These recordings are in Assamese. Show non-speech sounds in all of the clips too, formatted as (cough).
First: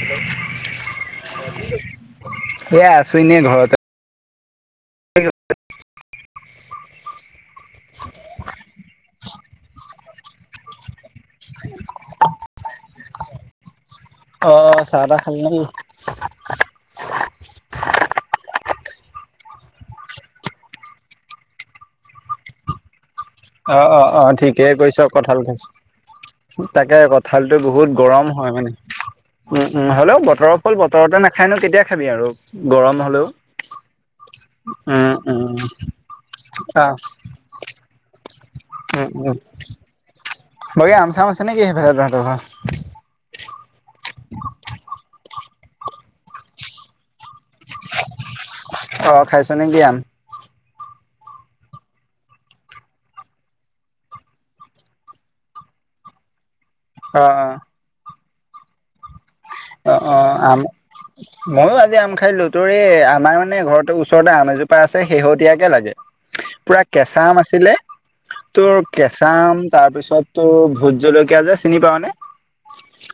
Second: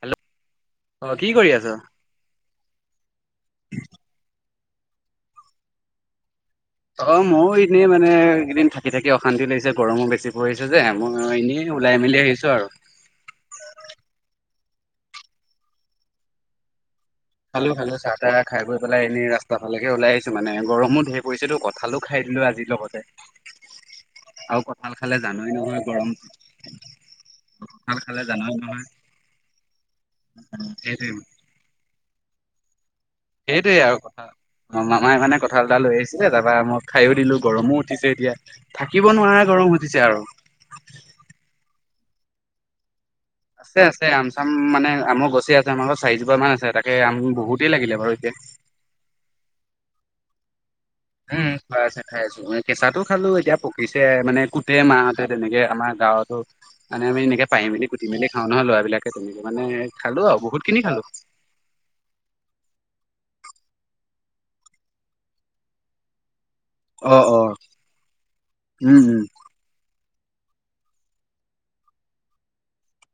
হেল্ল' অ', কি কৰি আছ? এয়া আছোৱ ন ঘৰতে। অ' ময়ো এনেই মানে কেইদিন থাকি থাকি অশান্তি লাগিছে গৰমো বেছি পৰিছে যে, মোৰ এনেই ওলাই মেলি আহিছো আৰু। অ', চাহতাহ খাল নে কি? খালো খালো চাহ তাহ খাই বৈ পেলাই এনেই ৰাস্তা ফালেওলাই আহিছো মানে, গৰমও ধেই পৰিছেতো, কঁঠালো খাই কিন্তু (unintelligible) আজিৰ লগতে অ'-অ'-অ', আৰু ঠিকেই কৈছ খালে কঁঠাল জানই খাইছ, নহয় গৰম তাকে কঁঠালতটো বহুত গৰম জানাও নহয় (unintelligible) উম-উম, হ'লেও বতৰৰ ফল সেইটোৱে বতৰতে নাখায় নু, কেতিয়া খাবি আৰু গৰম হ সেইটোৱেই আৰু কথা। অ', মামাই মানে উম কথালতা লৈ আহিছিলে, তাৰপা মই খায়ো দিলো, গৰমো উঠিছে এতিয়া। থাকিব উম-উম, নোৱাৰা গৰম উঠিছে আৰু। বাকি আম চাম আছে নে কি সেইফাল তহতৰ ঘৰ? আছে আছে, আম চাম মানে আমৰ গছে আছে, আমাৰ চাৰিজোপা মান আছে, তাকে আম বহুতেই লাগিলে বাৰু এতিয়া। অ' খাইছ নে কি আম? উম খাই আছে, খাই আছো, কেঁচাতো খালো, এতিয়া পকিছে, মানে কুট মাহতে তেনেকে আমাৰ গাৱতো, মানে আমি অ অ এনেকে পাৰ মেলি, গুটি মেল খাও নহয় ল'ৰাবিলাকে তেনে অ'-অ' আম, ময়ো আজি আম খাই দিলো, তোৰে এ আমাৰ মানে ঘৰত ওচৰতে আম এজোপা আছে, শেহতীয়াকে লাগে পুৰা অ কেঁচা আম অ আছিলে, তোৰ উম উম কেঁচা আম, তাৰপিছত তটো, ভোজ জলকীয়া যে, চিনি পাাৱ নে?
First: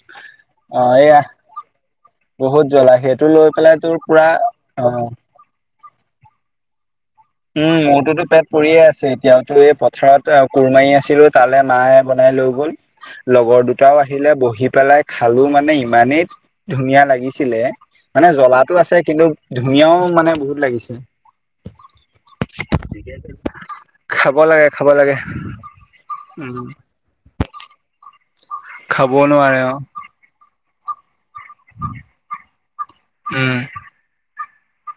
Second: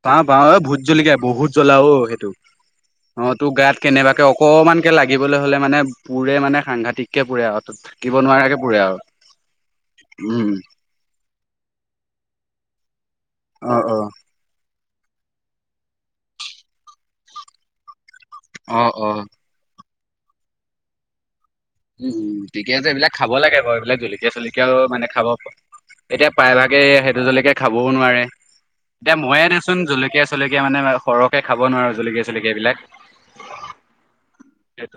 পা পাওঁ, এ ভোত জলকীয়া বহুত জলাও সেইটো, বহুত জ্বলা সেইটো অ' লৈ তোৰ গাত পেলাই কেনেবাকে পুৰা অ অকমানকে লাগিবলৈ হলে মানে পুৰে মানে সাংঘাটতিক। উম মোৰতোতো পেট পৰিয়ে আছে এতিয়াও‌, তোৰ, এই পথাৰত উম কোৰমাৰি আছিলো তালে মায়ে বনাই লৈ গল, লগৰ অ অ। দুটাও আহিলে বহি পেলাই খালো মানে, ইমানেই ধুনীয়া লাগিছিলে মানে অ জ্বলাো আছে অ কিন্তু ধুনীয়াও মানে বহুত লাগিছে। উম, ঠিকয়া যে এইবিলাক খাব লাগে বাৰু এইবিলাক জলকীয়া খাব লাগে চলকীয়াও মানে লাগে খাব এতিয়া উম প্ৰায়ভাগে সেইটো জ্বলেকে খাবও নোৱাৰে। খাব এতিয়া ময়ে নোৱাৰে অ নচোন জলকীয়া চলকীয়া মানে সৰহ খাব নোৱাৰো জলকীয়া চলকীয়া এইবিলাক উম সেই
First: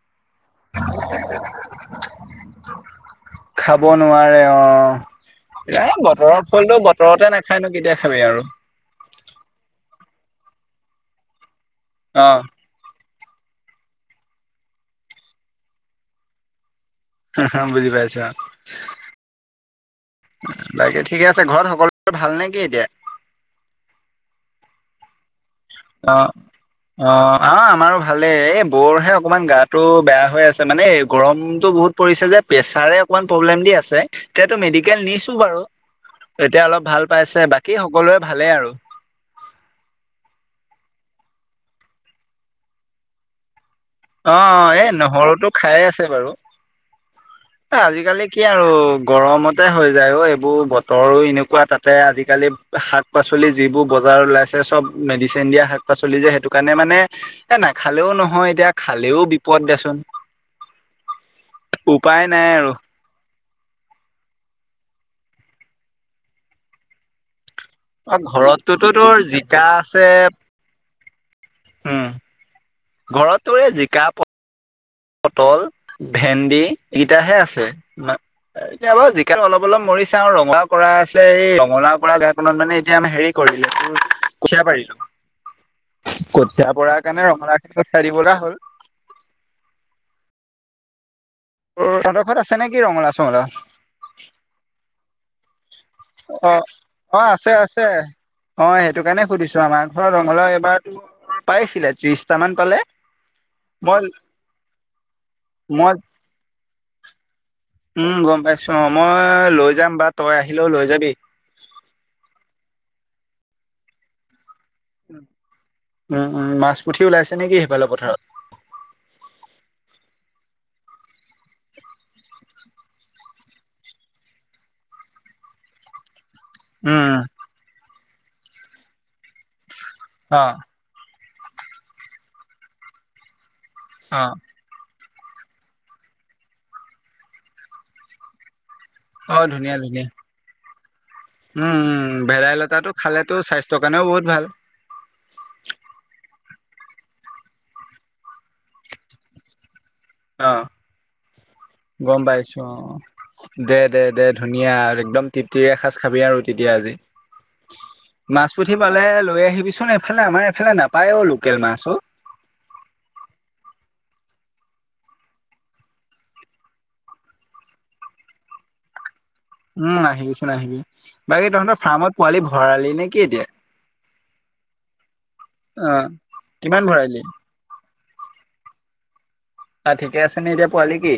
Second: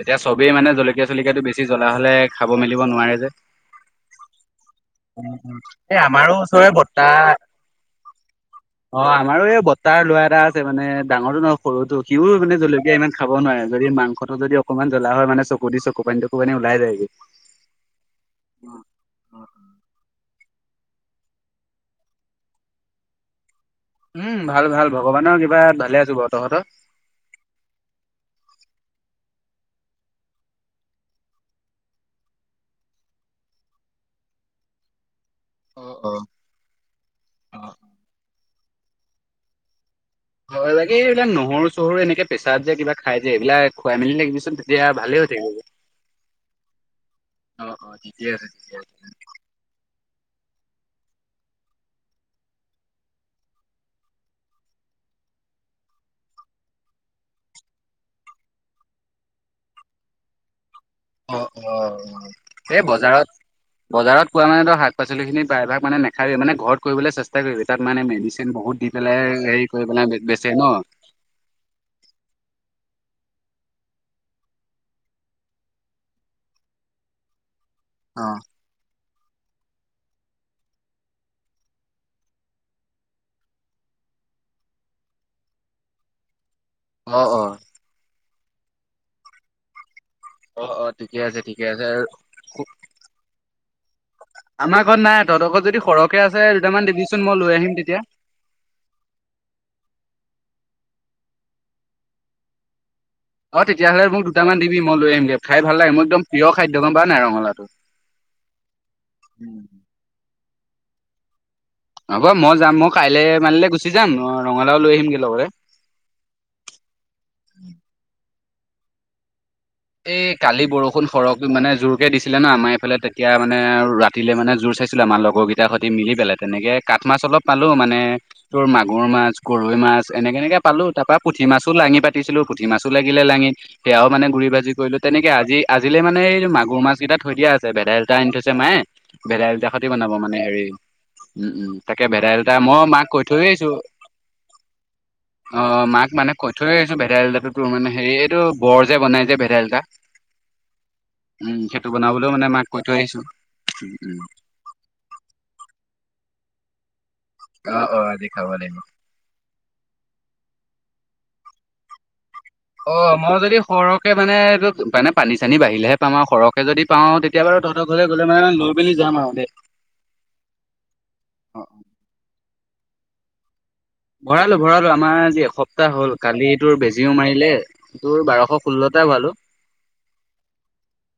এতিয়া চবেই মানে জলকীয়া চলকীয়াতটো বেছি জ্বলা হ'লে খাব মেলিব নোৱাৰে যে। খাব নোৱাৰে অ, এ আমাৰো বতৰৰ ওচৰৰে ফুলটো বৰ্তা বতৰতে নাখায় নো কেতিয়া খাবি আৰু। অ, আমাৰো এই বতাৰ লৰা এটা আছে মানে ডাঙৰটো নহ সৰুটো অ সিও মানে জলকীয়া ইমান খাব নোৱাৰাৰে যদিাংসটো যদি অকমান জ্বলা হয় মানে চকু দি চকু পানীটকু পানী ওলাই যায়। বুজি পাইছা। বাকি ঠিকে আছে ঘৰত সকলোে ভাল নে কি এতিয়া। উম, ভাল ভাল ভগৱানৰ কৃপা অ - অ - অ আমাৰো ভালেই এই বৰহে অকণমান গাটো বেয়া হৈ আছে মানে এই গৰমতটো বহুত পৰিছে যে প্ৰেছাৰে অকণমান প্ৰব্লেম দি আছে সেইটো মেডিকেল নিছো। বাৰু অ অ। এতিয়া অলপ ভাল পাইছে অ বাকী সকলো ভালেই আৰু। হয় লে এইবিলাক নহৰু চহৰু এনেকে পেছাদ যে কিবা খাই যে এইবিলাক খুৱাই মেলি অ থাকিবিচোন - তেতিয়া অ, ভালে হৈ নহৰু থাকিব। তেও খাই আছে বাৰু। এ, অ', অ', ঠিকে আজিকালি কি আছে আৰু ঠিকে আছে গৰমতে হয়। যায় অ, এইবোৰ বতৰো এনেকুৱা। তাতে আজিকালি শাক-পাচলি যিবোৰ বজাৰ ওলাইছে চব মেডিচিন দিয়া শাক পাচলি যে, সেইটো কাৰণে মানে এ নাখালেও নহয় এতিয়া। খালেও বিপদ দিয়াচোন। অ', অ'। উপায় নাই আৰু। এই বজাৰত বজাৰত পোৱা মানে ধৰ শাক পাচলি খিনি প্ৰায়ভাগ মানে নেখাবি মানে ঘৰত কৰিবলৈ চেষ্টা কৰিবি। তাত মানে অ মেডিচিন বহুত ঘৰতটোতো দি তোৰ পেলাই, জিকা হেৰি কৰি আছে পেলাই বেচে ন? উম, ঘৰতটো এ জিকা পটল, ভেন্দি এইকেইটাহে আছে অ', এতিয়া। অলপ - অলপ মৰি সাং ৰহ পৰা আছেই কমলা পৰা গাঢ়িখন আমি এতিয়া হেৰি কৰিলো কঠীয়া পাৰিলো। কঠীয়া পৰাৰ কাৰণে অ', অ', ৰঙলাও দিবলৈ হ'ল। অ- অ ঠিক ঠিকে আছে - ঠিকে আছে তোৰ আৰু তহঁতৰ ঘৰত আছে নেকি ৰঙালাও চঙলাও? আমাৰ ঘৰত নাই। তহতৰ ঘৰত যদি সৰহকে আছে দুটামান দিবিচোন অ-অ, মই লৈ আহিম আছে-আছে। তেতিয়া। অ, সেইটো কাৰণে সুধিছো আমাৰ ঘৰ ৰঙলাও এইবাৰ পাইছিলে, ত্ৰিশটা মান পালে। অ, মই তেতিয়াহ'লে মোক দুটামান দিবি। মই লৈ আহমগৈ। খাই ভাল লাগে মই মোক। একদম প্ৰিয় খাদ্য, গম পোৱা নাই, ৰঙালাও। উম, গম পাইছো অ, মই লৈ যাম বা তই আহিলেও লৈ যাবি। হ'ব, মই যাম। মই কাইলে মানলে গুচি যাম। ৰঙালাও লৈ আহিমগে লগতে। উম-উম, মাছ পুঠি ওলাইছে নেকি সেইফালৰ পথাৰত? এই কালি বৰষুণ সৰহকৈ, মানে জোৰকে দিছিলে ন আমাৰ এইফালে। তেতিয়া মানে ৰাতিলে, মানে জোৰ চাই ছিলে আমাৰ লগৰ কেইটাৰ সৈ মিলি পেলাই। তেনেকে কাঠ মাছ উম অলপ পালো, মানে তোৰ মাগুৰ মাছ, গৰৈ মাছ, এনেকে অ এনেকে পালো তাৰপা পুঠি মাছো লাঙি পাতিছিলো। পুঠি মাছো লাগিলে লাঙিত, সেয়াও অ মানে গুৰি ভাজি তেনেকে আজি আজিলে, মানে এই মাগুৰ মাছ কেইটা থৈ দিয়া আছে। ভেদাইলতা আনি থৈছে মায়ে। অ ভেদাইলতাৰে ধুনীয়া সৈতে ধুনীয়া বনাব মানে হেৰি। উম-উম উম তাকে উম ভেদাইলতাই মই ভেদাইলতাটো মাক কৈ খালেতো থৈ আহিছো। স্বাস্থ্যৰ কাৰণেও বহুত ভাল অ, মাক মানে কৈ থৈ আহিছো, ভেদাইলতাও তোৰ মানে হেৰি এইটো বৰ যে বনাই যে ভেদাইলতা। অ', উম সেইটো গম বনাবলৈও মানে পাইছো। মাক অ, কৈ থৈ আহিছো। উম উম। দে-দে-দে ধুনীয়া আৰু একদম তৃপ্তিৰে এসাজ। খাবি, আৰু তেতিয়া আজি অ অ আজি খাব মাছ পুঠি লাগিব। পালে লৈ আহিবি চোন। এফালে আমাৰ, এফালে নাপ পায় অ, লোকেল মাছ অ, অ, মই যদি সৰহকে মানে এইটো মানে পানী চানী বাঢ়িলেহে পাম আৰু সৰহকে যদি পাও তেতিয়া বাৰু তহতৰ ঘৰলে গ'লে মানে, লৈ মেলি যাম আৰু। দেই। উম, আহিবিচোন আহিবি। বাকী তহতৰ ফাৰ্মত পোৱালি ভৰালি নে কি এতিয়া? ভৰালো-ভৰালো, আমাৰ আজি অ এসপ্তাহ হ'ল। কালি তোৰ কিমান বেজিও ভৰালি মাৰিলে। তোৰ বাৰশ ষোল্লটা পালোঁ। অ ঠিকে আছে নে এতিয়া পোৱালি কি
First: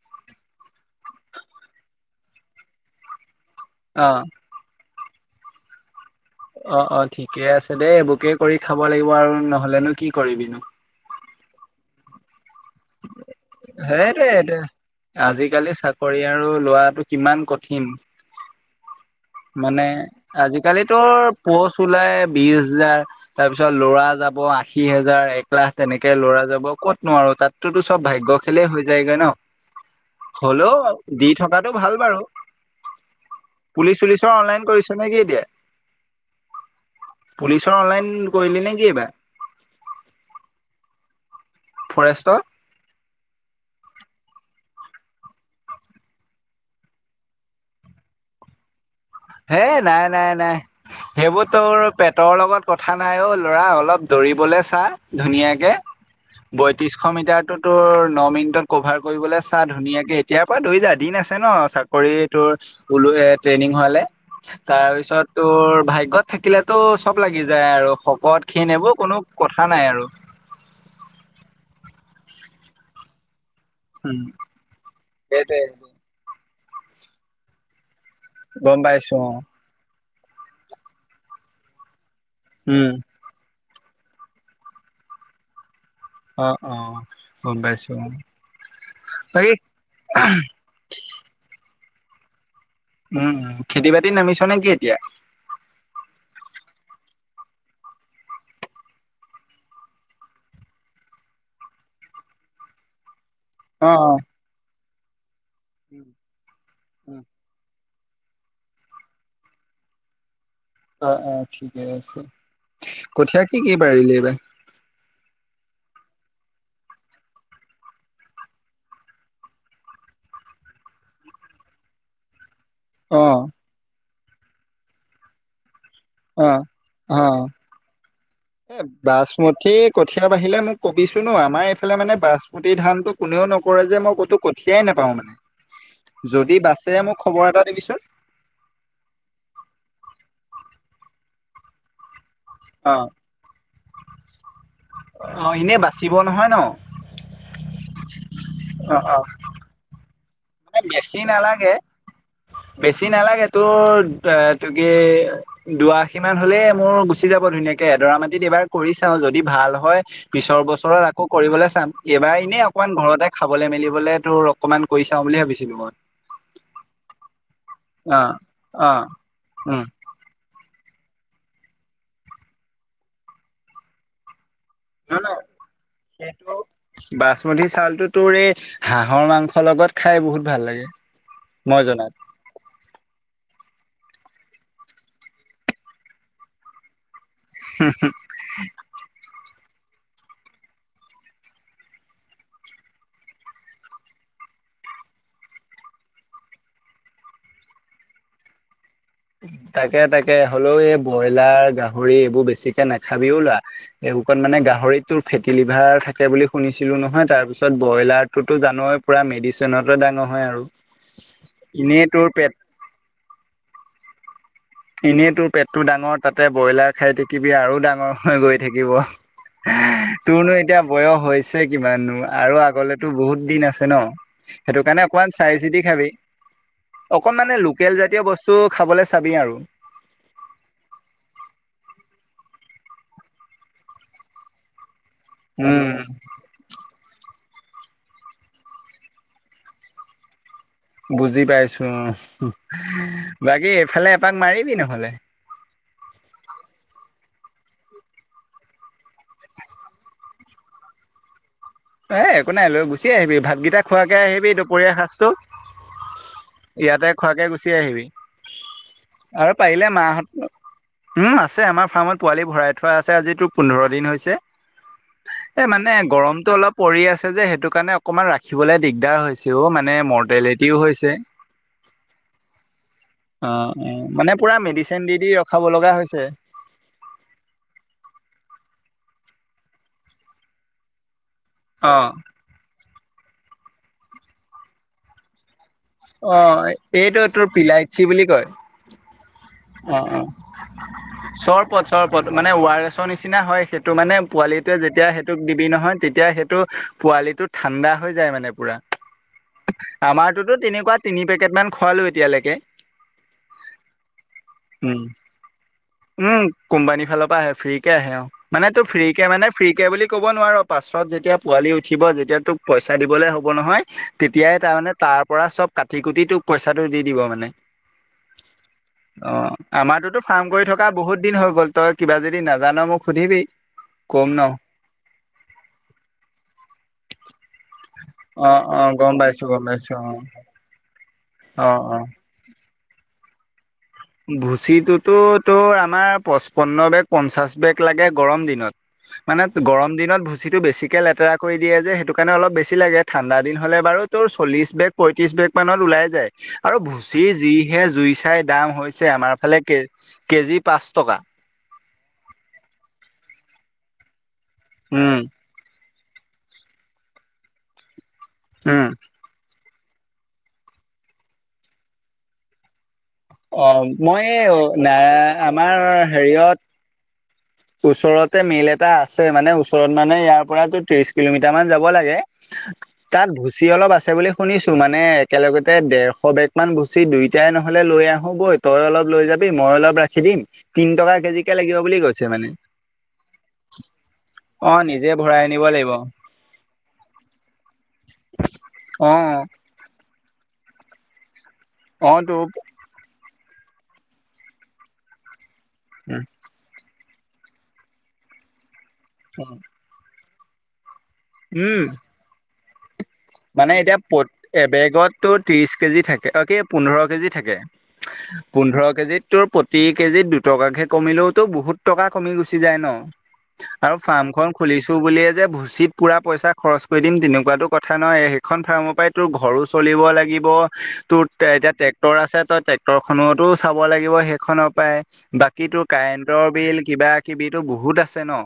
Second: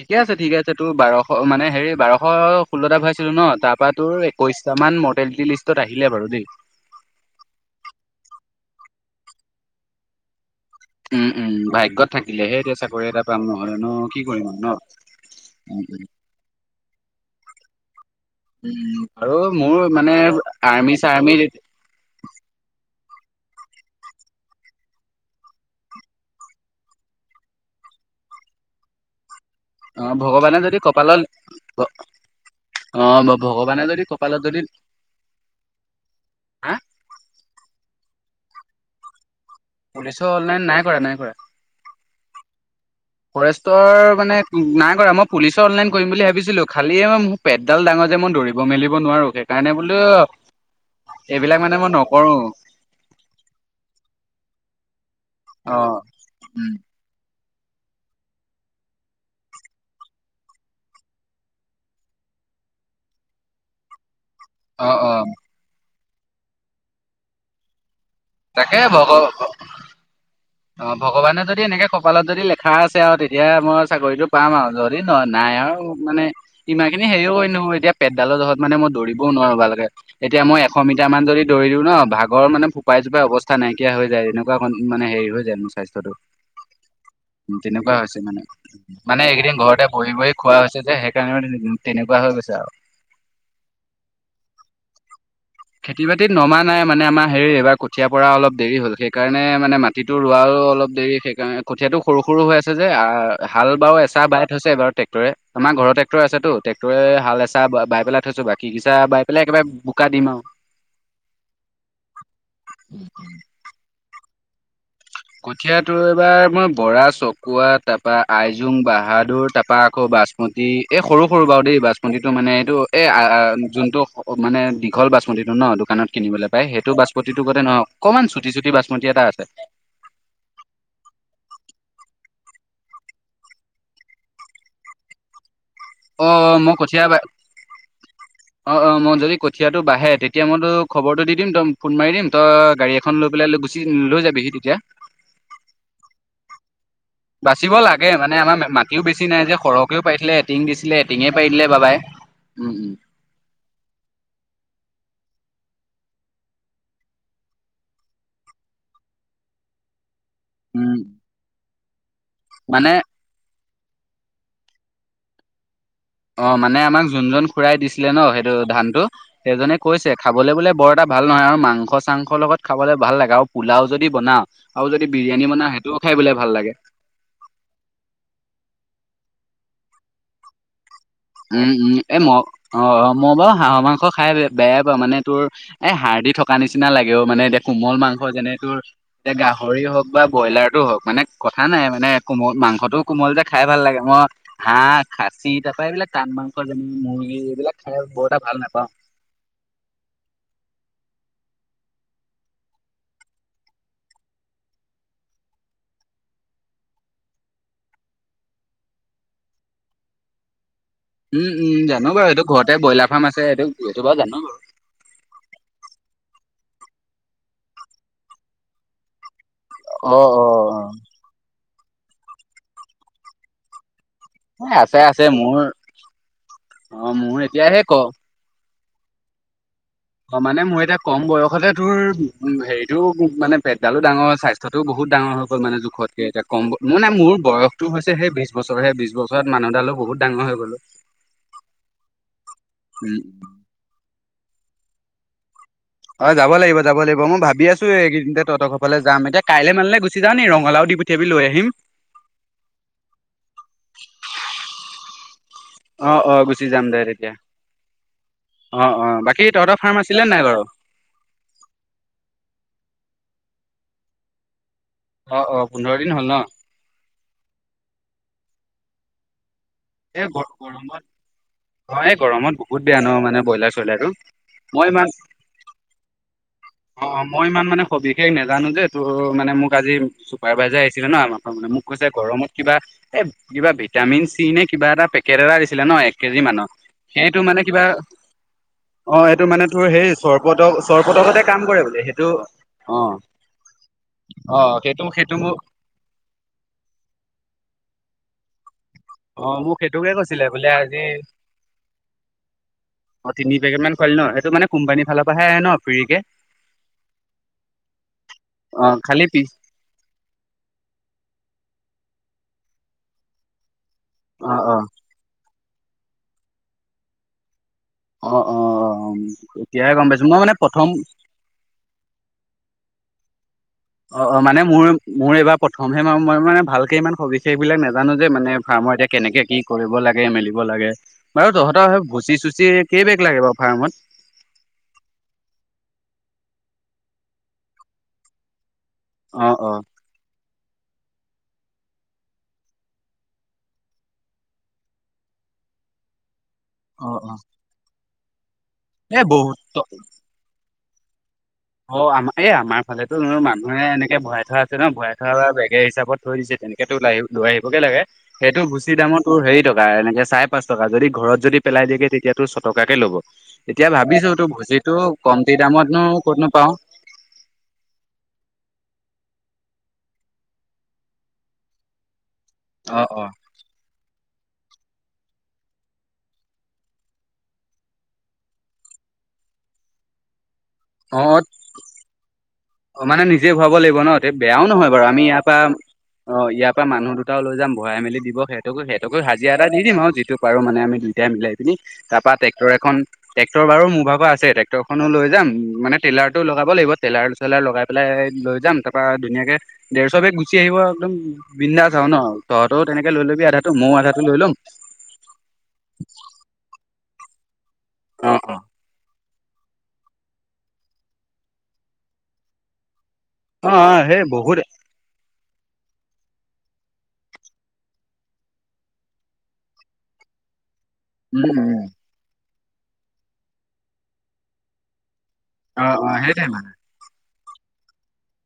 ঠিকে আছে, ঠিকে আছে, তোৰ বাৰশ, মানে, হেৰি, বাৰশ। এশ ষোল্লটা ভৰাইছিলোঁ ন? তাৰ পৰা অ তোৰ একৈশটা মান মৰ্টেলিটি লিষ্টত আহিলে বাৰু দেই। অ', ঠিকে আছে দেই, এইবোৰকে কৰি খাব লাগিব, আৰু নহ'লেনো কি কৰিবি নো? উম উম, ভাগ্যত থাকিলেহে এতিয়া চাকৰি এটা পাম। নহ'লে নো, কি কৰিম সেইটোৱে আৰু ন? আজিকালি উম উম চাকৰি আৰু লোৱাটো কিমান কঠিন। উম! মানে, আজিকালিটো চাৰ্মি পোষ্ট ওলাই বিশ হাজাৰ। তাৰ পিছত লৰা যাব আশী হাজাৰ, এক লাখ তেনেকে লৰা যাব। ক'ত নো আৰু, তাততো চব ভাগ্য। শীলে হৈ যায়গৈ ন। অ ভগৱানে হ'লেও যদি কপালত দি থকাটো ভাল বাৰু, অ ভগৱানে যদি পুলিচ-চুলিচ। কপালত যদি প্লেন কৰিছ নেকি এতিয়া। হা পুলিছৰ অনলাইন কৰিলি নে কি এইবাৰ? পুলিছৰ অনলাইন নাই কৰা, নাই কৰা। ফৰেষ্টৰ? ফৰেষ্টৰ মানে নাই কৰা মই পুলিচৰ অনলাইন কৰিম বুলি ভাবিছিলো খালি মোৰ পেটডাল ডাঙৰ যে মই দৌৰিব মেলিব নোৱাৰো সেইকাৰণে হেই বোলো নাই, নাই, নাই। সেইবোৰ এইবিলাক মানে তোৰ মই পেটৰ নকৰো লগত কথা নাই অ' ল'ৰা অলপ দৌৰিবলে চা ধুনীয়াকে। অ উম, বয়ত্ৰিশ মিটাৰটোত তোৰ ন মিনিটত কভাৰ কৰিবলৈ চা ধুনীয়াকে এতিয়া পৰা দৌৰি যা দিন আছে ন চাকৰি তোৰ বোলো এই ট্ৰেইনিং হোৱালে। অ অ তাৰপিছত তোৰ ভাগ্যত থাকিলেতো চব লাগি যায় আৰু। শকত ক্ষীণ তাকে এইবোৰ ভগ কোনো কথা নাই আৰু অ, ভগৱানে যদি এনেকে ক কপালত যদি লেখা আছে আৰু তেতিয়া মই উম চাকৰিতটো পাম আৰু যদি ন নাই সেইটোৱে আৰু মানে ইমান খিনি হেৰিও কৰিলো নহয় এতিয়া পেটডালৰ জহত মানে গম মই পাইছো দৌৰিবও অ নোৱাৰো ভালকে। এতিয়া মই এশ মিটাৰ মান যদি দৌৰিলো ন ভাগৰ মানে উম ফোপাই জোপাই অৱস্থা নাই। কিয়া হৈ যায় এনেকুৱা মানে হেৰি হৈ যায় মোৰ স্বাস্থ্যটো। অ অ গম উম পাইছো তেনেকুৱা অ, হৈছে মানে, মানে বাকী এইকেদিন ঘৰতে বহি বহি খোৱা হৈছে যে সেইকাৰণে। তেনেকুৱা হৈ গৈছে আৰু। উম, খেতি বাতিত নামিছ নেকি এতিয়া। খেতি বাতিত নমা নাই মানে আমাৰ হেৰি এইবাৰ কঠিয়া পৰা অলপ দেৰি হ'ল সেইকাৰণে মানে মাটিটো ৰোৱাও অলপ দেৰি সেইকাৰণে কঠিয়াটো সৰু সৰু হৈ আছে যে আৰু হাল অ বাৰু এচা বাই থৈছে এইবাৰ ট্ৰেক্টৰে। আমাৰ ঘৰত ট্ৰেক্টৰ আছেটো ট্ৰেক্টৰে হাল এচা বাই পেলাই থৈছো বাকী গিছা বাই পেলাই একেবাৰে বোকা দিম আৰু। অ, অ, ঠিকে আছে। কঠিয়া কি কি পাৰিলি এইবাৰ। কঠিয়া তোৰ এইবাৰ মই বৰা, চকুৱা, তাৰপা আইজোং, বাহাদুৰ তাৰপা আকৌ বাচপতি, এই সৰু সৰু বাৰু দেই বাচপতিটো মানে এইটো অ এই যোনটো মানে দীঘল বাচমতিটো ন। দোকানত অ কিনিবলৈ পায়। সেইটো অ বাচমতিটো গতে নহয় অকণমান চুটি চুটি বাচমতি এটা আছে। কঠীয়া বাঢ়িলে মোক কবিচোন অ আমাৰ এইফালে মানে বাচমতি ধানতটো কোনেও নকৰে যে মই ক'তো কঠিয়াই নাপা পাওঁ মানে। অ, অ, যদি মই বাচে কঠীয়া মোক খবৰ এটা দিবিচোন। অ, অ, মই যদি কঠিয়াটো বাঢ়ে তেতিয়া তেতিয়া মই তোক খবৰটো দি দিম তই ফোন মাৰি দিম তই গাড়ী অ এখন লৈ পেলাই গুচি লৈ যাবিহি তেতিয়া। অ, এনে বাচিব নহয় ন। বাচিব লাগে মানে আমাৰ অ মাটিও অ বেছি নাই যে সৰহকেও পাইছিলে। এটিং মানে দিছিলে বেছি এটিঙে পাৰি দিলে নালাগে। বাবাই। উম উম বেছি নালাগে তোৰ এটো কি। দুআশী মান হলেই মোৰ গুচি যাব ধুনীয়াকে এদৰা মাটিত এইবাৰ কৰি চাও যদি ভাল হয়। পিছৰ উম বছৰত আকৌ কৰিবলৈ চাম, এইবাৰ এনেই মানে অকনমান ঘৰতে খাবলৈ মেলিবলৈ তোৰ অকনমান কৰি চাম। চাওঁ বুলি ভাবিছিলো মই। অ মানে, আমাক যোনজন খুৰাই দিছিলে অ ন সেইটো অ ধানতটো সেইজনে উম কৈছে খাবলে বোলে বৰ টা ভাল নহয়। আৰু মাংস চাংসৰ লগত খাবলে ভাল লাগে। আৰু পোলাও যদি বনাও আৰু যদি নহ নহ বিৰিয়ানী বনাও সেইটোও খাই বোলে ভাল সেইটো লাগে বাচমতী চাউলটো তোৰ এই হাঁহ হাঁহৰ মাংসৰ লগত খাই বহুত ভাল লাগে। উম, মই উম, জনাত। এম অ মই বাৰু হাঁহৰ মাংস খাই বেয়াই পাওঁ মানে তোৰ এই হাৰডি থকা নিচিনা লাগে। ক মানে এতিয়া কোমল মাংস যেনে তোৰ এতিয়া গা গাহৰি হওক বা ব্ৰইলাৰটো হওক মানে কথা নাই মানে কোমল মাংসটোও কোমল যে খাই ভাল লাগে মই হা খাচী তাৰ পৰাৰা এইবিলাক টান মাংস যেন মুৰ্গী এইবিলাক খাই বৰ এটা ভাল নাপাওঁ। তাকে তাকে হ'লেও এই ব্ৰইলাৰ গাহৰি এইবোৰ বেছিকে নাখাবিও লোৱা এই মানে গাহৰিতো ফেটি লিভাৰ থাকে বুলি শুনিছিলো নহয় তাৰপিছত ব্ৰইলাৰতো জান এ মেডিচিননত ডাঙৰ হয় আৰু উম, উম এনেই জানো তোৰ বাৰু সেইটো পেট ঘৰতে ব্ৰইলাৰ ফাৰ্ম আছে সটো সেইটো বাৰু জানো বাৰু এনেই তোৰ পেটটো ডাঙৰ তাতে ব্ৰইলাৰ খাই থাকিবি আৰু ডাঙৰ হৈ গৈ থাকিব। অ', তোৰনো অ', এতিয়া বয়স হৈছে কিমাননো আৰু আগলেতো বহুত দিন আছে ন। অ'। এ সেইটো আছে কাৰণে আছে অকমান মোৰ চাই চিতি খাবি। অ', মোৰ অকনমানানে এতিয়া সেই ক লোকেল জাতীয় বস্তু খাবলৈ চাবি আৰু। অ 'মানে মোৰ এতিয়া কম বয়সতে তোৰ হেৰিতও মানে পেটডালো ডাঙৰ স্বাস্থ্যতটোও বহুত। ডাঙৰসকল মানে উম, জোখতকে এতিয়া কম মানে মোৰ বয়সটো হৈছে সেই বিশছ বছৰ সেই বিছ বছৰত মানুহডালো বহুত ডাঙৰ হৈ গ'লো বুজি পাইছো উম বাকী এইফালে এপাক মাৰিবি নহ'লে। অ 'যাব লাগিব যাব লাগিব। মই ভাবি আছো এইকেইদিনতে তহতসফালে যাম এতিয়া কাইলৈ মানে গুচি যা নি ৰঙালাও দি পঠিয়াবি লৈ আহিম। এ একো নাই লৈ গুচি আহিবি ভাতকেইটা খোৱাকে আহিবি দুপৰীয়াাৰ সাঁজটো। অ অ গুচি যাম দে ইয়াতে তেতিয়া। খোৱাকে গুচি আহিবি। অ অ বাকী আৰু তহঁতৰ পাৰিলে ফাৰ্ম আছিলে মাহত নাই বাৰু? উম আছে আমাৰ ফাৰ্মত পোৱালি ভৰাইত থোৱা আছে আজিতো পোন্ধৰ দিন হৈছে অ অ এই মানে পোন্ধৰ দিন হ'ল ন গৰমটোটো অলপ পৰি আছে যে সেইটো কাৰণে অকমান ৰাখিবলৈ দিগদাৰ হৈছে। সও মানে এই গ মৰ্টেলিটিও গৰমত হৈছে। অ এই গৰমত বহুত বেয়া ন মানে অ ব্ৰইলাৰ 'অ চইলাৰটো 'মানে পুৰা মই ইমান মেডিচিন দি দি ৰখাব লগা হৈছে অ, অ, মই ইমান মানে সবিশেষ নাজানো যে তোৰ মানে মোক আজি চুপাৰভাইজাৰ আহিছিলে ন আমাক মোক কৈছে অ', গৰমত কিবা এ কিবা ভিটামিন চি নে কিবা এটা পেকেত এটা ছিলে ন এক কেজি অ' মানৰ এইটো সেইটো তোৰ মানে কিবা পিলাইচি বুলি কয়। অ এইটো মানে তোৰ সেই চৰবত চৰবততে কাম কৰে পথ বোলে সেইটো চৰ মানে অ ৱাৰছৰ নিচিনা হয় সেইটো মানে অ পোৱালিটোৱে সেইটো যেতিয়া সেইটো সেইটোক মোক দিবি নহয় তেতিয়া সেইটো পোৱালিটো ঠাণ্ডা হৈ যায় মানে পুৰা। অ 'মোক সেইটোকে কৈছিলে বোলে। ককা আজি তিনি পেকেটমান খোৱালোঁ এতিয়ালৈকে। অ তিনি পেকেট মান খোৱালি ন সেইটো মানে উম, কোম্পানীৰ ফালৰ পৰাহে আহে ন ফ্ৰীকে উম কোম্পানীৰ ফালৰ পৰা আহে ফ্ৰী কে আহে মানে অ তোৰ ফ্ৰী কে খালি মানে পিছ ফ্ৰী কে বুলি ক'ব নোৱাৰো পাছত যেতিয়া পোৱালি উঠিবয়া এতিয়া তোক পইচা দিবলে হ'ব নহয় অ তেতিয়াই তাৰ অ মমানে তাৰ পৰা চব কাটি কুটি তোক পইচাটো দি দিব মানে। অ 'অ' অ এতিয়াহে গম আমাৰোতো পাইছো মই ফাৰ্ম মানে কৰি প্ৰথম থকা বহুত দিন হৈ গ'ল। তই কিবা যদি নাজান মোক সুধিবি অ, কম অ ন মানে মোৰ মোৰ এইবাৰ প্ৰথমহে মই মানে ভালকে ইমান সবিচে এইবিলাক নো জানো যে মানে অ অ ফাৰ্মৰ এতিয়া গম কেনেকে পাইছো কি গম কৰিব পাইছো অ লাগে মেলিব লাগে। বাৰু অ', তহঁতৰ অ', ভুচি চুচি কেই বেগ লাগে বাৰু। ফাৰ্মত ভুচিটোতো তোৰ আমাৰ পচপন্ন বেগ পঞ্চাশ বেগ লাগে গৰম দিনত মানে অ অ গৰম দিনত ভুচি বেছিক লেতেৰা কৰি দে যে সেইটো কাৰণে অলপ বেছি লাগে ঠাণ্ডা দ হ'লে বাৰু ত চলিছ বেগ পয়ত্ৰিছ বেগ। মানত ওলাই যায়। আৰু অ ভুচি অ যিহে জুই চাই দাম হৈছে এ আমাৰ ফালে কে বহুত কেজি পাচ টকা। অ, আম এই আমাৰ ফালেতো নো মানুহে এনেকে ভৰাই থোৱা আছে ন ভৰাই উম, থোৱা বেগে হিচাপত থৈ দিছে তেনেকেতোওল লৈ আহিবগে লাগে সেইটো উম। গুচি দামৰ তোৰ হেৰি দ এনেকে চাৰে পাচ টকা যদি ঘৰত যদি পেলাই দিয়েতিয়াো ছটকাকে ল'ব। অ', এতিয়া মই ভাবিছো তোৰ এই না ভুজিটো কমতি আমাৰ দামতনো ক'তনো হেৰিয়ত পাওঁ ওচৰতে মেইল এটা আছে মানে ওচৰত মানে ইয়াৰ পৰাতো ত্ৰিশ কিলোমিটাৰ মান যাব লাগে। অ তাত ভুচি অলপ আছে বুলি। শুনিছো মানে একেলগতে দেেৰশ বেগ মান ভুচি দুইটাই নহলে লৈ আহো বৈ তই অলপ লৈ য মই অলপ ৰাখি দিম তিনি টকা অ অ কেজিকে লাগিব বুলি কৈছে মানে অ, মানে নিজে ভৰাব লাগিব ন এ বেয়াও অ নহয় বাৰু নিজে আমি ভৰাই ইয়াৰ পা আনিব লাগিব অ, ইয়াৰ পৰা মানুহ দুটাও লৈ যাম ভৰাই মেলি দিব সেইকো অ সেইটকো হাজি এটা দিম আৰু যিটো পাৰো মানে আম দুটাই মিলাই দিম অ তাৰপা তো ট্ৰেক্টৰ এখন ট্ৰেক্টৰ বাৰু মোৰ ভাব আছে ট্ৰেক্টৰখনো লৈ যাম। মানে টেইলাৰ টো লগাব লাগিব টেইলাৰ চলাৰ লগাই পেলাই লৈ যাম তাৰ পৰা ধুনাকে ডেৰ চোশ বেগ আহিব একদম উম বিন্দাছ আৰু ন। তেনেকে লৈ ল'বি আধাটো মানে ময়ো এতিয়া আধাটো লৈ ল'ম এবেগতো ত্ৰিশ কেজি থাকে আৰু কি পোন্ধৰ কেজি থাকে। অ অ পোন্ধৰ কেজিত তোৰ প্ৰতি কেজিত দুটকাকে কমিলেওতো বহুত টকা কমি গুচি যায় ন। অ অ আৰু সেই ফাৰ্ম খন বহুত খুলিছো বুলিয়ে যে ভুচিত পুৰা পইচা খৰচ কৰি দিম তেনেকুৱাতো কথা কথা নয় সেইখন ফাৰ্মৰ পৰাই তোৰ ঘৰো চলিব লাগিব তোৰ উম এতিয়া উম ট্ৰেক্টৰ আছে। ট্ৰেক্টৰ খতো চাব লাগিব সেইখনৰ পৰাই বাকী অ অ কাৰেন্টৰ সেইটোৱে বিল কিবা কিবিতটো বহুত আছে ন।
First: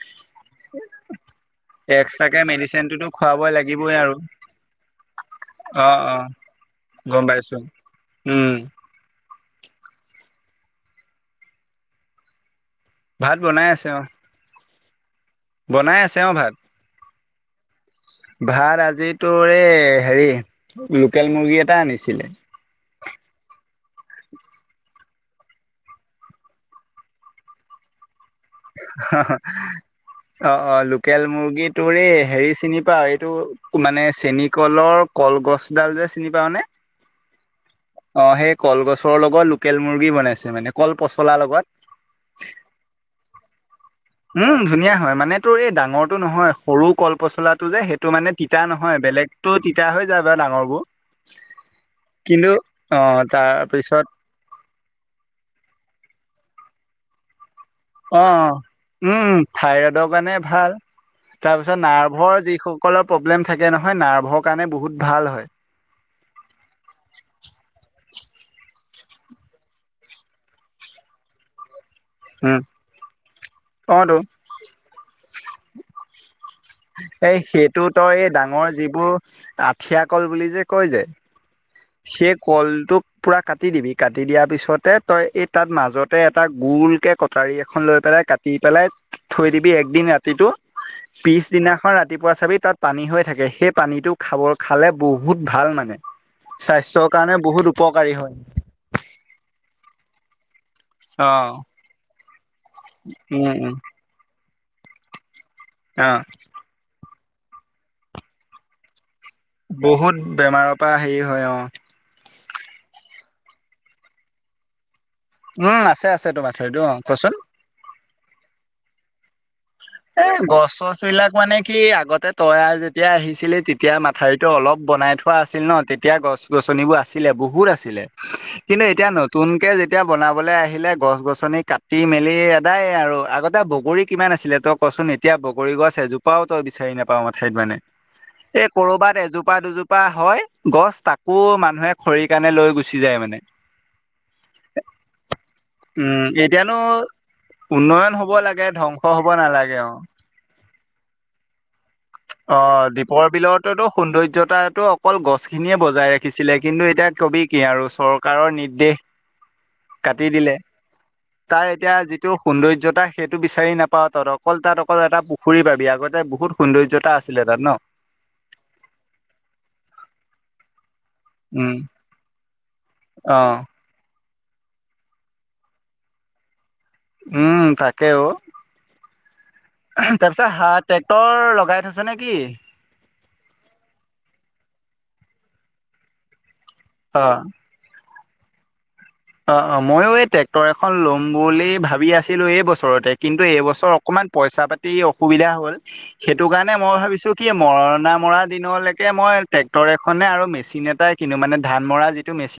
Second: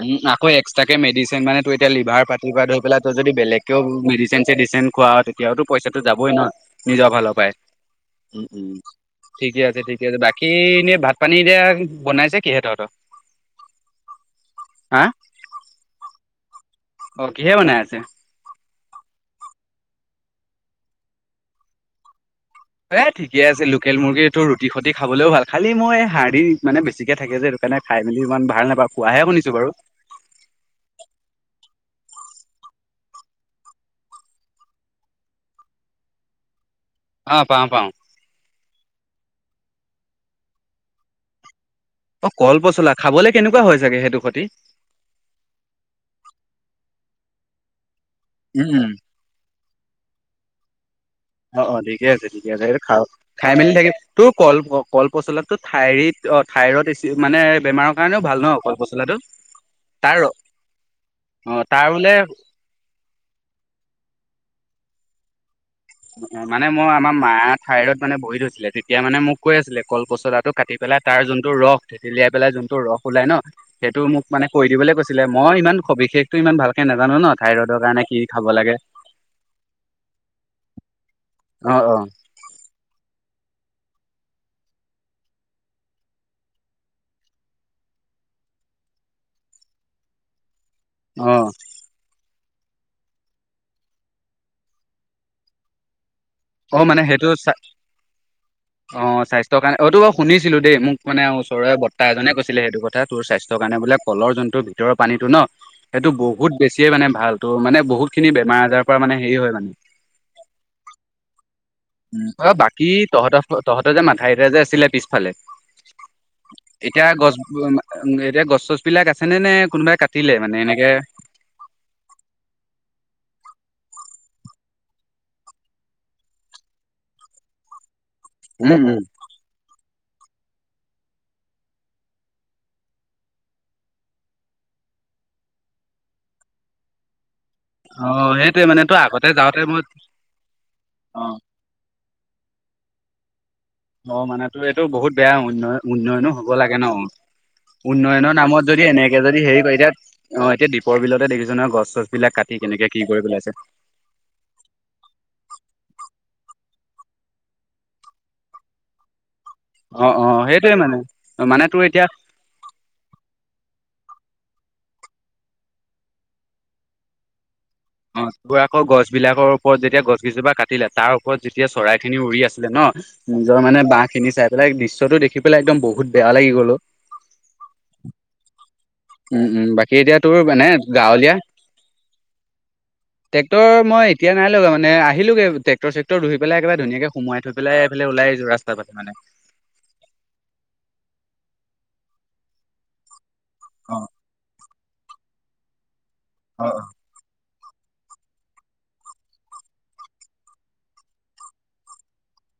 উম, আকৌ এক্সট্ৰাকে মেডিচিন মানে তোৰ এতিয়া লিভাৰ এক্সট্ৰাকে পাতি বাধ হোয় পেলাই মেডিচিনটোতো ত যদি খুৱাবই বেলেগকেও লাগিবই আৰু মেডিচিন চেডিচিন খোৱা তেতিয়াওটো অ পইচাটো অ যাবই ন নিজৰ গম ভালৰ পৰাই। পাইছো উম - উম ঠিকে আছে - ঠিকে আছে বাকী এনেই ভাত পানী এতিয়া বনাইছে কিহে তহতৰ। ভাত বনাই আছে অ, হাহ। বনাই আছে অ, ভাত। অ, কিহে বনাই আছে। ভাত আজিতো এই হেৰি লোকেল মুৰ্গী এটা আনিছিলে। এ ঠিকে আছে লোকেল মুৰ্গীটো ৰুটি সতি খাবলৈও ভালী মই হাড়ি মানে বেছিকৈ থাকে যে সেই কাৰণে খাই মেলি ইমান ভাল নাপাওঁ খোৱাহে অ শুনিছো বাৰু। - অ - অ লোকেল মুৰ্গীত তোৰৰে হেৰি চিনি পাও এইটো মানে চেনী কলৰ কলগছডাল যে চিনি পাও নে। অ, পাও- পাও। কলগছৰ লগত লোকেল মুৰ্গী বনাইছে মানে কল পচলাৰ লগত। অ, কল পচলা খাবলে কেনেকুৱা হৈ হৈছে। উম, ধুনীয়া হয় মানে তোৰ এই ডাঙৰটো নহয় সৰু কল পচলাটো যে সেই টো মানে তিতা উম, নহয় বেলেগটো তিতা হৈ যায় বাৰু ডাঙৰ বোৰ অ - অ ঠিকে আছে ঠিকে আছে এইটো খা খাই মেলি থাকিম তাৰপিছত তোৰ কল - কল পচলা তো ঠাইৰিত অ, ঠাইৰত এছি মানে বেমাৰৰ অ, কাৰণেও ভাল ন কল পচলাটো উম, থাইৰইডৰ তাৰ কাৰণে ভাল। অ তাৰপিছত তাৰ বোলে নাৰ্ভৰ যিসকলৰ প্ৰব্লেম থাকে নহয় নাৰ্ভৰ কাৰণে বহুত ভাল হয়। অ, মানে মই আমাৰ মা ঠাইত মানে বহি থৈছিলে তেতিয়া মানে মোক কৈ আছিলে কল পচলাটো কাটি পেল তাৰ যোনটো ৰস থেতিলিয়াই পেলাই উম যোনতটো ৰস ওলাই ন অ সেইটো তো মোক মানে কৈ দিবলৈ কৈছিলে মই ইমান সবিশেষ এই সেইটো তই এই খাব ডাঙৰ লাগে যিবোৰ আঠিয়া কল বুলি যে কয় যে অ অ সেই কলটোক পুৰা কাটি দিবি কাটি দিয়াৰ পিছতে তই এই তাত মাজতে এটা গোল কে কটাৰী এখন লৈ পেলাই কাটি পেলাই থৈ দিবি একদিন ৰাতিটো অ পিছদিনাখন ৰাতিপুৱা চাবি তাত পানী হৈ থাকে সেই পানীটো খালে বহুত ভাল মানে। অ', মানে স্বাস্থ্যৰ সেইটো কাৰণে বহুত উপকাৰী হয় অ', স্বাস্থ্যৰ কাৰণে অটো শুনিছিলো দেই মোক মানে অ ওচৰৰে বতা এজনে কৈছিলে সেইটো কথা তোৰ উম স্বাস্থ্যৰ উম কাৰণে বোলে কলৰ যোনটো টোৰ ভিতৰৰ পানীটো ন সেইটো অ বহুত বেছিয়ে মানে ভাল তো মানে বহুত খিনি বেমাৰ আজাৰৰ পৰা মানে হেৰি হয় মানে বহুত বেমাৰৰ পৰা হেৰি হয় অ'। অ', বাকী তহঁতৰ তহতে যে মাথাউৰিতটো যে আছিলে পিছ ফালে উম আছে আছে তোমাৰ মাথাউৰিটো অ এতিয়া কচোন গছ এতিয়া গছ চছ বিলাক আছে নে নায় এ গছ চছ বিলাক মানে কি আগতে তয়াৰ যেতিয়া আহিছিলে তেতিয়া এতিয়া মাথাউৰিতটো অলপ বনাই থোৱা আছিল ন তেতিয়া গছ গছনিবোৰ আছিলে বহুত আছিলে। উম কিন্তু উম এতিয়া নতুনকে যেতিয়া এতিয়া বনাবলৈ আহিলে গছ গছনি কাটি মেলি এদায় আৰু আগতে বগৰী কিমান আছিলে তোক কচোন এতিয়া বগীছ এজোপাওই বিচাৰি নাপাও মানে ঠাইত মানে অ সেইটোৱে এই মানে তো কৰবাত আগতে এজোপা যাওঁতে মই দুজোপা হয় গছ অ তাকো মানুহে খৰি কাৰণে লৈ গুচি যায় মানে অ মানে তোৰ এইটো বহুত বেয়া উন্নয়ন উম উন্নয়নো হ'ব এতিয়ানো লাগে ন। উন্নয়ন হব উন্নয়নৰ নামত লাগে যদি ধ্বংস এনেকে হব যদি হেৰি নালাগে অ কৰিদিও এতিয়া দ্বীপৰ বিলতে দেখিছ অ', দ্বীপৰ বিলতো সৌন্দৰ্যতাটো অকল গছ খিনিয়ে বজাই ৰাখি (unintelligible) কিন্তু এতিয়া কবি কি আৰু চৰকাৰৰ নিৰ্দেশ অ অ কাটি দিলে সেইটোয়ে মানে মানে তাৰ তোৰ এতিয়া যিটো সৌন্দ্যতা সেইটো বিচাৰি নাপ পা তাত অকল তাত অকল এটা পুখুৰী পাবি আগতে বহুত সৌন্দ্যতা আছিলে তাত ন। অ, তোৰ আকৌ গছ বিলাকৰ ওপৰত যেতিয়া গছ গিজোপা কাটিলে তাৰ ওপৰত যেতিয়া উম, চৰাই খিনি উৰি আছে ন নিজৰ অ', মানে বাহ খিনি চাই পেলাই দৃশ্যতটো দেখি পেলাই একদম বহুত বেয়া লাগি গল ও। উম তাকেও। উম উম বাকী এতিয়া তোৰ তাৰপিছত মানে হা গাঁৱলীয়া ট্ৰেক্টৰ লগাই থৈছে নেকি? ট্ৰেক্টৰ মই এতিয়া নাই লগা মানে আহিলোগে ট্ৰেক্টৰ চেক্টৰ ধুয়। পেলে একেবাৰে ধুনিয়াকে অ'। সোমাই থৈই পেলায় এইফালে ডলাই আহিছো অ', অ' ময়ো এই ট্ৰেক্টৰ এখন লম বুলি ভাবি আছিলো এই বছৰতে। কিন্তু এইবছৰ অ অকণমান পইচা পাতি অসুবিধা হ'ল সেইটো অ কাৰণে অ মই ভাবিছো মৰণা মৰা দিনলৈকে মই ট্ৰেক্টৰ এখনে আৰু মেচিন এটাই কিনো মানে ধান মৰা যিটো মেচিন